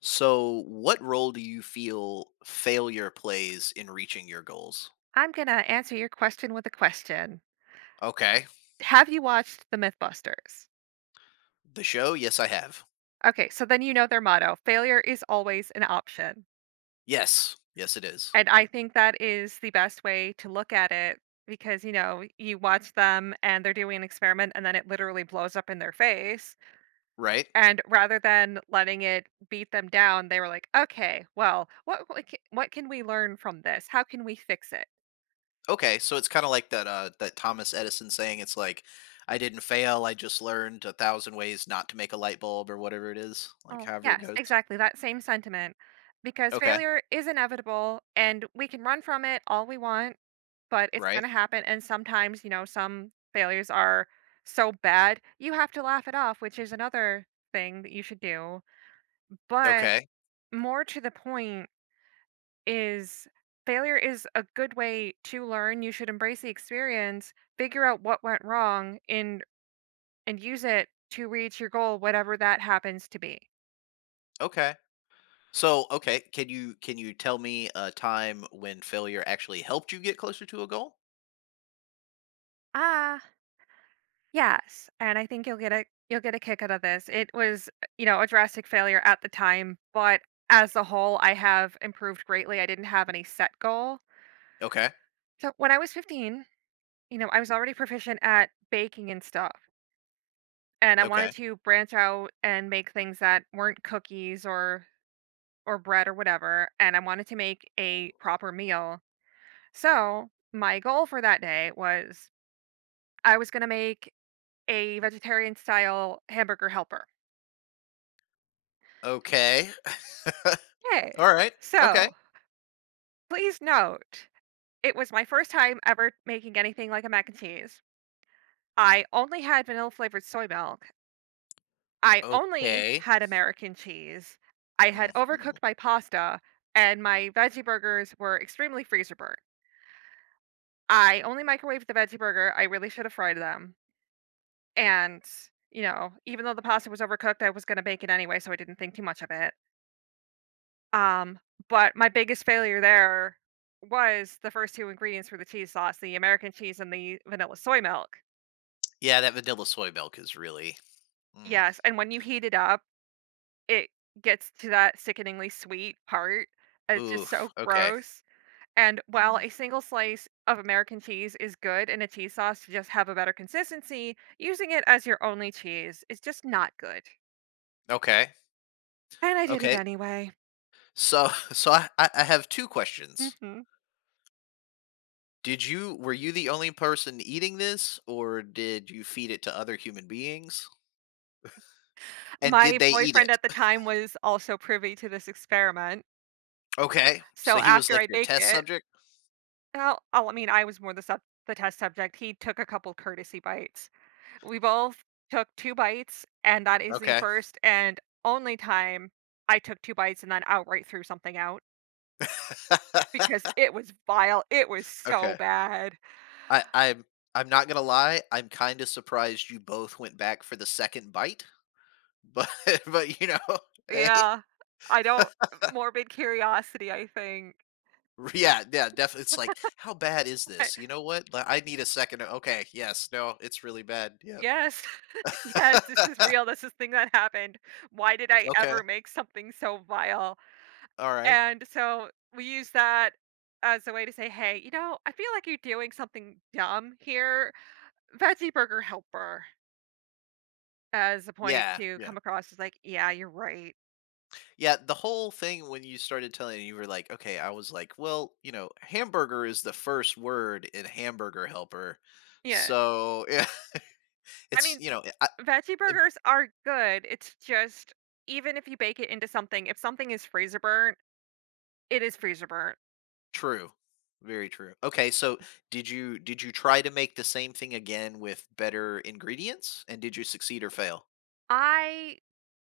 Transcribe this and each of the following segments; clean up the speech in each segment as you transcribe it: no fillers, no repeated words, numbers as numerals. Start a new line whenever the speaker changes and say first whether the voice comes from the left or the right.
left: So, what role do you feel failure plays in reaching your goals?
right: I'm gonna answer your question with a question.
left: Okay.
right: Have you watched the Mythbusters?
left: The show? Yes, I have.
right: Okay, so then you know their motto failure is always an option.
left: Yes. Yes, it is.
right: And I think that is the best way to look at it because, you know, you watch them and they're doing an experiment and then it literally blows up in their face.
left: Right?
right: And rather than letting it beat them down, they were like, okay, well, what can we learn from this? How can we fix it?
left: Okay. So it's kind of like that that Thomas Edison saying. It's like, I didn't fail, I just learned a thousand ways not to make a light bulb or whatever it is, like
right: Oh,
left: however it
right: yes,
left: goes.
right: exactly, that same sentiment, because
left: Okay.
right: failure is inevitable, and we can run from it all we want, but it's
left: Right?
right: gonna happen, and sometimes, you know, some failures are so bad, you have to laugh it off, which is another thing that you should do, but
left: Okay.
right: more to the point is failure is a good way to learn. You should embrace the experience, figure out what went wrong, and use it to reach your goal, whatever that happens to be.
left: Okay. So, okay, can you tell me a time when failure actually helped you get closer to a goal?
right: Ah Yes, and I think you'll get a kick out of this. It was, you know, a drastic failure at the time, but as a whole, I have improved greatly. I didn't have any set goal.
left: Okay.
right: So when I was 15, you know, I was already proficient at baking and stuff, and I
left: Okay.
right: wanted to branch out and make things that weren't cookies or bread or whatever, and I wanted to make a proper meal. So, my goal for that day was I was going to make a vegetarian style hamburger helper.
left: Okay.
right: Hey,
left: All right.
right: so
left: Okay.
right: please note, it was my first time ever making anything like a mac and cheese. I only had vanilla flavored soy milk. I only
left: Okay.
right: had American cheese. I had
left: Mhm.
right: overcooked my pasta, and my veggie burgers were extremely freezer burnt. I only microwaved the veggie burger. I really should have fried them. And, you know, even though the pasta was overcooked, I was going to bake it anyway, so I didn't think too much of it. Um, but my biggest failure there was the first two ingredients for the cheese sauce, the American cheese and the vanilla soy milk.
left: Yeah, that vanilla soy milk is really. Mm.
right: Yes, and when you heat it up, it gets to that sickeningly sweet part, and it's just
left: Oof.
right: so
left: Okay.
right: gross. And while
left: Mm.
right: a single slice of American cheese is good in a cheese sauce to just have a better consistency, using it as your only cheese is just not good.
left: Okay.
right: And I did it
left: Okay.
right: anyway.
left: So, so I have two questions.
right: hmm
left: Did you Were you the only person eating this, or did you feed it to other human beings? And did
right: My
left: they eat
right: boyfriend
left: it?
right: at the time was also privy to this experiment.
left: Okay. So
right: So
left: he was
right: after
left: like
right: I
left: your
right: baked
left: test
right: it,
left: subject.
right: well, oh, I mean, I was more the sub the test subject, he took a couple courtesy bites. We both took 2 bites, and that is the
left: Okay.
right: first and only time I took 2 bites and then outright threw something out because it was vile, it was so
left: Okay.
right: bad.
left: I I'm I'm not gonna lie. I'm kind of surprised you both went back for the second bite. But but, you know, hey?
right: Yeah. I don't Morbid curiosity, I think.
left: Yeah, yeah, definitely. It's like, "How bad is
right: I
left: this? You know what? Li I need a second to okay, yes, no, it's really bad, yep."
right: Yes. Yes, this is real, this is thing that happened. Why did I
left: Okay,
right: ever make something so vile?
left: alright.
right: And so we use that as a way to say, "Hey, you know, I feel like you're doing something dumb here. Veggie burger helper," as a point
left: Yeah,
right: to
left: yeah.
right: come across as like, "Yeah, you're right."
left: Yeah, the whole thing, when you started telling it, you were like, "Okay," I was like, "Well, you know, hamburger is the first word in Hamburger Helper."
right: Yeah.
left: So, yeah,
right: I
left: it's
right: mean,
left: I
right: veggie burgers are good. It's just even if you bake it into something, if something is freezer burnt, it is freezer burnt.
left: True. Very true. Okay, so did you try to make the same thing again with better ingredients, and did you succeed or fail?
right: I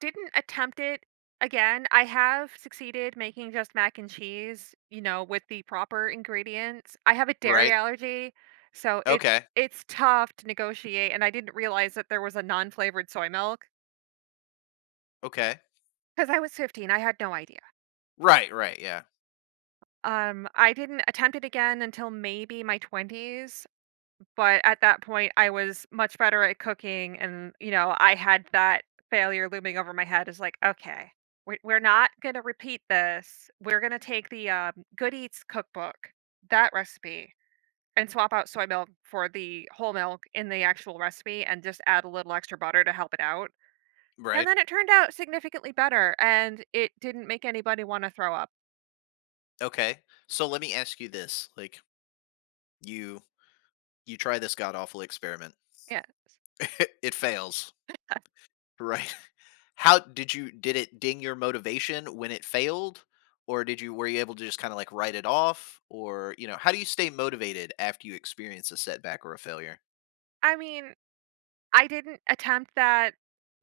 right: didn't attempt it again. I have succeeded making just mac and cheese, you know, with the proper ingredients. I have a dairy
left: Right.
right: allergy, so
left: Okay.
right: it's tough to negotiate and I didn't realize that there was a non-flavored soy milk
left: Okay.
right: because I was 15. I had no idea.
left: Right, right, yeah.
right: I didn't attempt it again until maybe my 20s. But at that point, I was much better at cooking, and, you know, I had that failure looming over my head. Is like, "Okay, we're not gonna repeat this. We're gonna take the, Good Eats cookbook, that recipe, and swap out soy milk for the whole milk in the actual recipe and just add a little extra butter to help it out." And
left: Right.
right: then it turned out significantly better, and it didn't make anybody wanna throw up.
left: Okay. So let me ask you this, like, you you try this god awful experiment.
right: Yes.
left: It fails. Right. How did you did it ding your motivation when it failed? Or did you were you able to just kind of like write it off? Or, you know, how do you stay motivated after you experience a setback or a failure?
right: I mean I didn't attempt that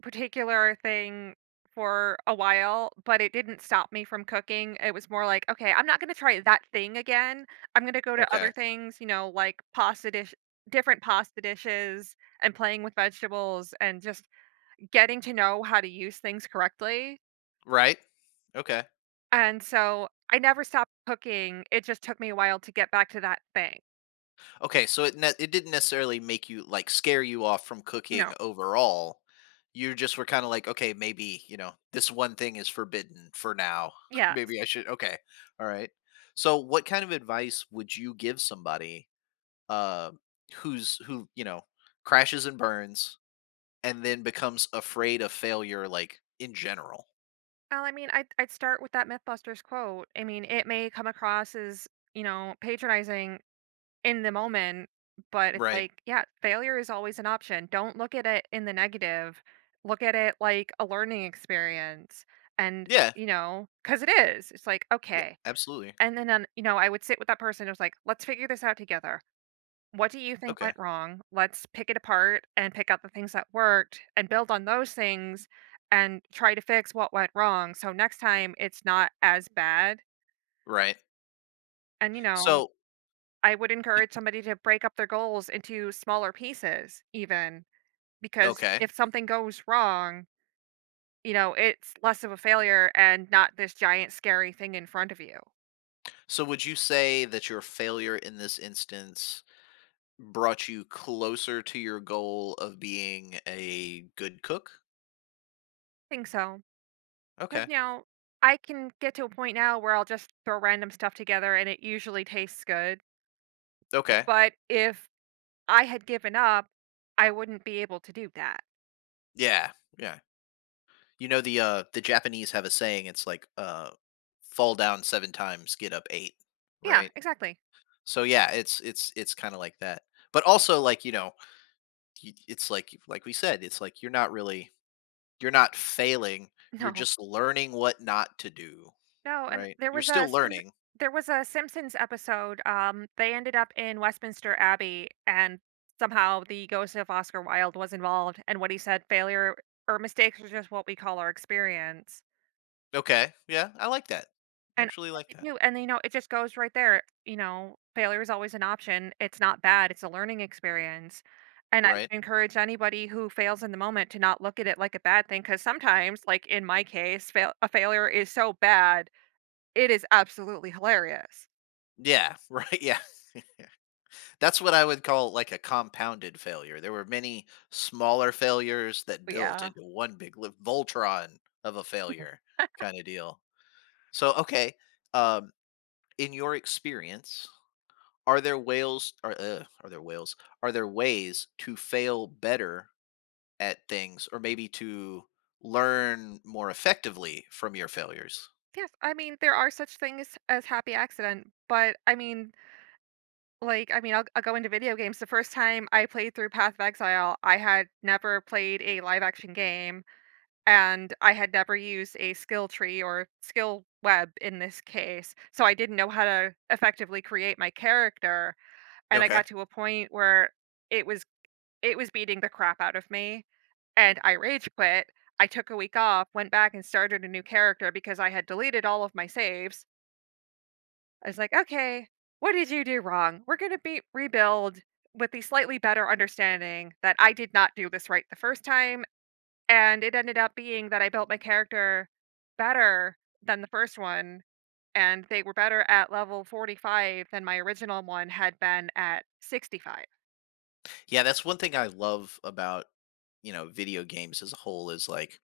right: particular thing for a while, but it didn't stop me from cooking. It was more like, "Okay, I'm not gonna try that thing again. I'm gonna go to
left: Okay.
right: other things, you know, like pasta dish different pasta dishes and playing with vegetables and just getting to know how to use things correctly."
left: Right. Okay.
right: And so, I never stopped cooking, it just took me a while to get back to that thing.
left: Okay. So it it didn't necessarily make you like scare you off from cooking
right: No.
left: overall. You just were kind of like, okay, maybe this one thing is forbidden for now.
right: Yeah.
left: Maybe I should. Okay. All right. So what kind of advice would you give somebody, uh, who's who you know, crashes and burns and then becomes afraid of failure, like in general?
right: Well, I mean, I'd start with that Mythbusters quote. I mean, it may come across as, you know, patronizing in the moment, but it's
left: Right.
right: like, yeah, failure is always an option. Don't look at it in the negative. Look at it like a learning experience. And,
left: Yeah.
right: you know, because it is. It's like,
left: Yeah.
right: okay.
left: Absolutely.
right: And then, you know, I would sit with that person. It was like, let's figure this out together. What do you think
left: Okay.
right: went wrong? Let's pick it apart and pick out the things that worked and build on those things and try to fix what went wrong. So next time it's not as bad.
left: Right.
right: And, you know,
left: So.
right: I would
left: y-
right: encourage somebody to break up their goals into smaller pieces, even because
left: Okay.
right: if something goes wrong, you know, it's less of a failure and not this giant scary thing in front of you.
left: So would you say that your failure in this instance brought you closer to your goal of being a good cook?
right: Think so. Because,
left: Okay.
right: you know, I can get to a point now where I'll just throw random stuff together and it usually tastes good.
left: Okay.
right: But if I had given up, I wouldn't be able to do that.
left: Yeah. Yeah. You know, the Japanese have a saying. It's like, fall down 7 times, get up 8,
right: Yeah,
left: right?
right: exactly.
left: So yeah, it's it's kind of like that. But also, like, you know, it's like we said, it's like you're not really you're not failing, you're
right: No.
left: just learning what not to do,
right: No, and
left: right? You're still learning.
right: There was a Simpsons episode, they ended up in Westminster Abbey, and somehow the ghost of Oscar Wilde was involved, and what he said, "Failure or mistakes are just what we call our experience."
left: Okay. Yeah, I like that. I
right: And I
left: actually like
right: like it
left: that.
right: too, and, you know, it just goes right there, you know, failure is always an option, it's not bad, it's a learning experience, and I
left: Right?
right: would encourage anybody who fails in the moment to not look at it like a bad thing. Because sometimes, like in my case, failure is so bad, it is absolutely hilarious.
left: Yeah, right, yeah. That's what I would call, like, a compounded failure. There were many smaller failures that
right: But
left: built
right: yeah.
left: into one big li Voltron of a failure kinda deal. So, okay, um, in your experience, are there whales are there whales? Are there ways to fail better at things, or maybe to learn more effectively from your failures?
right: Yes, I mean, there are such things as happy accident, but I mean, like, I mean, I'll go into video games, the first time I played through Path of Exile, I had never played a live action game, and I had never used a skill tree or skill web in this case, so I didn't know how to effectively create my character, and I
left: Okay.
right: got to a point where it was it was beating the crap out of me, and I rage quit. I took a week off, went back and started a new character because I had deleted all of my saves. I was like, "Okay, what did you do wrong? We're gonna be rebuild with the slightly better understanding that I did not do this right the first time, and it ended up being that I built my character better than the first one, and they were better at level 45 than my original one had been at 65.
left: Yeah, that's one thing I love about, you know, video games as a whole, is like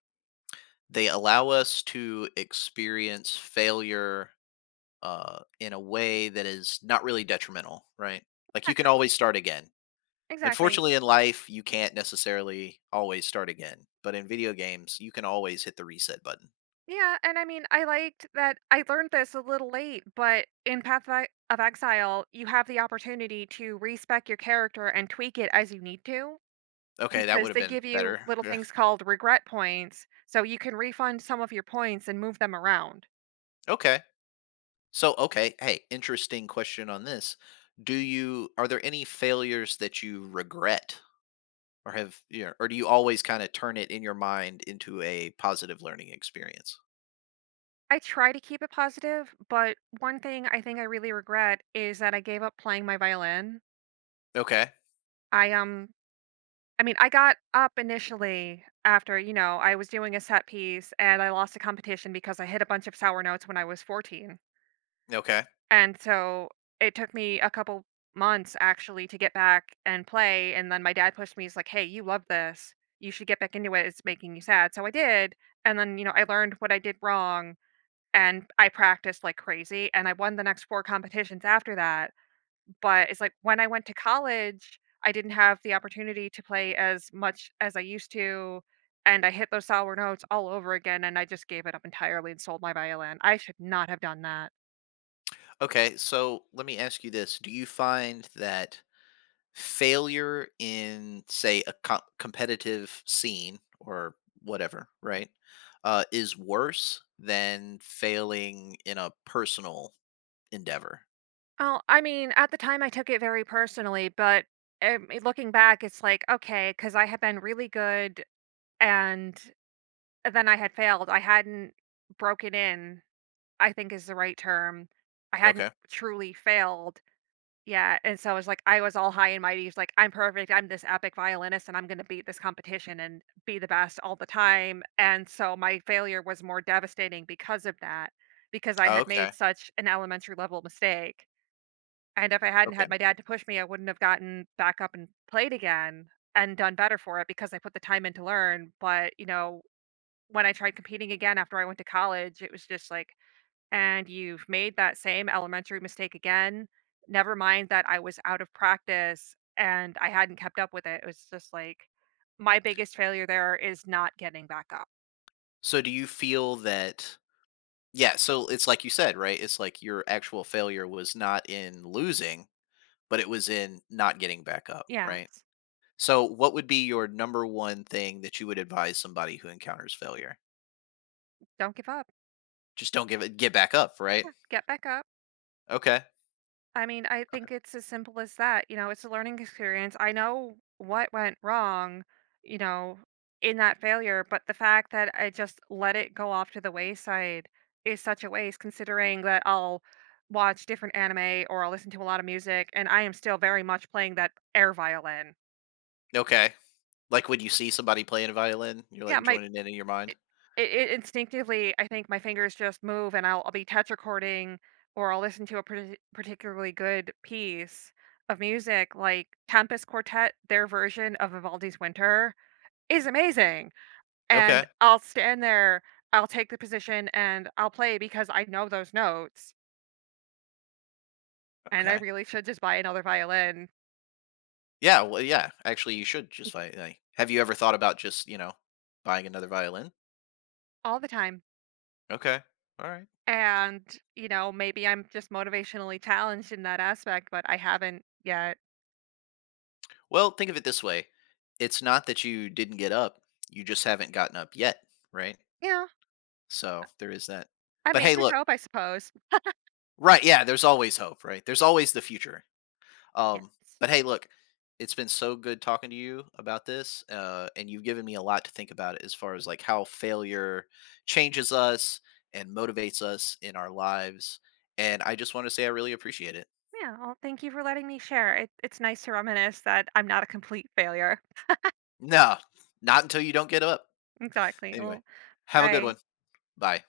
left: they allow us to experience failure in a way that is not really detrimental, right? Like, you can always start again.
right: Exactly.
left: Unfortunately, in life, you can't necessarily always start again, but in video games, you can always hit the reset button.
right: Yeah, and I mean, I liked that I learned this a little late, but in Path of Exile, you have the opportunity to respec your character and tweak it as you need to
left: Okay, that
right: because
left: would have
right: they
left: been
right: give you
left: better.
right: little
left: Yeah.
right: things called regret points, so you can refund some of your points and move them around.
left: Okay. So, okay. Hey, interesting question on this. Are there any failures that you regret, or have you know, or do you always kind of turn it in your mind into a positive learning experience?
right: I try to keep it positive, but one thing I think I really regret is that I gave up playing my violin.
left: Okay.
right: I um I mean, I got up initially after, you know, I was doing a set piece and I lost a competition because I hit a bunch of sour notes when I was 14.
left: Okay.
right: And so it took me a couple months actually to get back and play and then my dad pushed me, he's like, "Hey, you love this. You should get back into it. It's making you sad." So I did, and then, you know, I learned what I did wrong. And I practiced like crazy, and I won the next 4 competitions after that, but it's like when I went to college, I didn't have the opportunity to play as much as I used to, and I hit those sour notes all over again, and I just gave it up entirely and sold my violin. I should not have done that.
left: Okay. So let me ask you this. Do you find that failure in, say, a competitive scene or whatever, right, is worse than failing in a personal endeavor?
right: Oh, I mean, at the time, I took it very personally, but, looking back, it's like, okay, because I had been really good, and then I had failed. I hadn't broken in. I think is the right term. I hadn't
left: Okay.
right: truly failed yet, and so it's like I was all high and mighty. It's like I'm perfect. I'm this epic violinist, and I'm going to beat this competition and be the best all the time. And so my failure was more devastating because of that, because I had
left: Okay.
right: made such an elementary level mistake. And if I hadn't had
left: Okay.
right: my dad to push me, I wouldn't have gotten back up and played again and done better for it because I put the time in to learn. But you know, when I tried competing again after I went to college, it was just like and you've made that same elementary mistake again. Never mind that I was out of practice and I hadn't kept up with it. It was just like my biggest failure there is not getting back up.
left: So do you feel that, yeah, so it's like you said, right? It's like your actual failure was not in losing, but it was in not getting back up,
right: Yeah.
left: right?
right: s-
left: So, what would be your number one thing that you would advise somebody who encounters failure?
right: Don't give up.
left: Just don't give it, get back up, right?
right: Yeah, get back up.
left: Okay.
right: I mean, I
left: Okay.
right: think it's as simple as that, you know, it's a learning experience. I know what went wrong, you know, in that failure, but the fact that I just let it go off to the wayside is such a waste considering that I'll watch different anime or I'll listen to a lot of music and I am still very much playing that air violin.
left: Okay. Like, when you see somebody playing a violin, you're
right: Yeah,
left: like
right: my
left: joining in your mind.
right: It it instinctively, I think my fingers just move and I'll be touch recording or I'll listen to a particularly good piece of music, like Tempest Quartet, their version of Vivaldi's Winter is amazing, and
left: Okay.
right: I'll stand there, I'll take the position, and I'll play because I know those notes, and I
left: Okay.
right: really should just buy another violin
left: Yeah. Well, yeah. Actually, you should just buy. Like, have you ever thought about just, you know, buying another violin?
right: all the time,
left: Okay. All right.
right: and, you know, maybe I'm just motivationally challenged in that aspect, but I haven't yet.
left: Well, think of it this way, it's not that you didn't get up, you just haven't gotten up yet, right?
right: Yeah,
left: So, there is that.
right: I
left: But
right: mean,
left: hey,
right: there's
left: look.
right: hope, I suppose.
left: Right, yeah, there's always hope, right? There's always the future. Um,
right: Yes.
left: but hey, look, it's been so good talking to you about this, and you've given me a lot to think about as far as like how failure changes us and motivates us in our lives. And I just want to say I really appreciate it.
right: Yeah. Well, thank you for letting me share. It's nice to reminisce that I'm not a complete failure.
left: No, not until you don't get up.
right: Exactly.
left: Anyway,
right: Well,
left: have a good one.
right: I
left: Bye.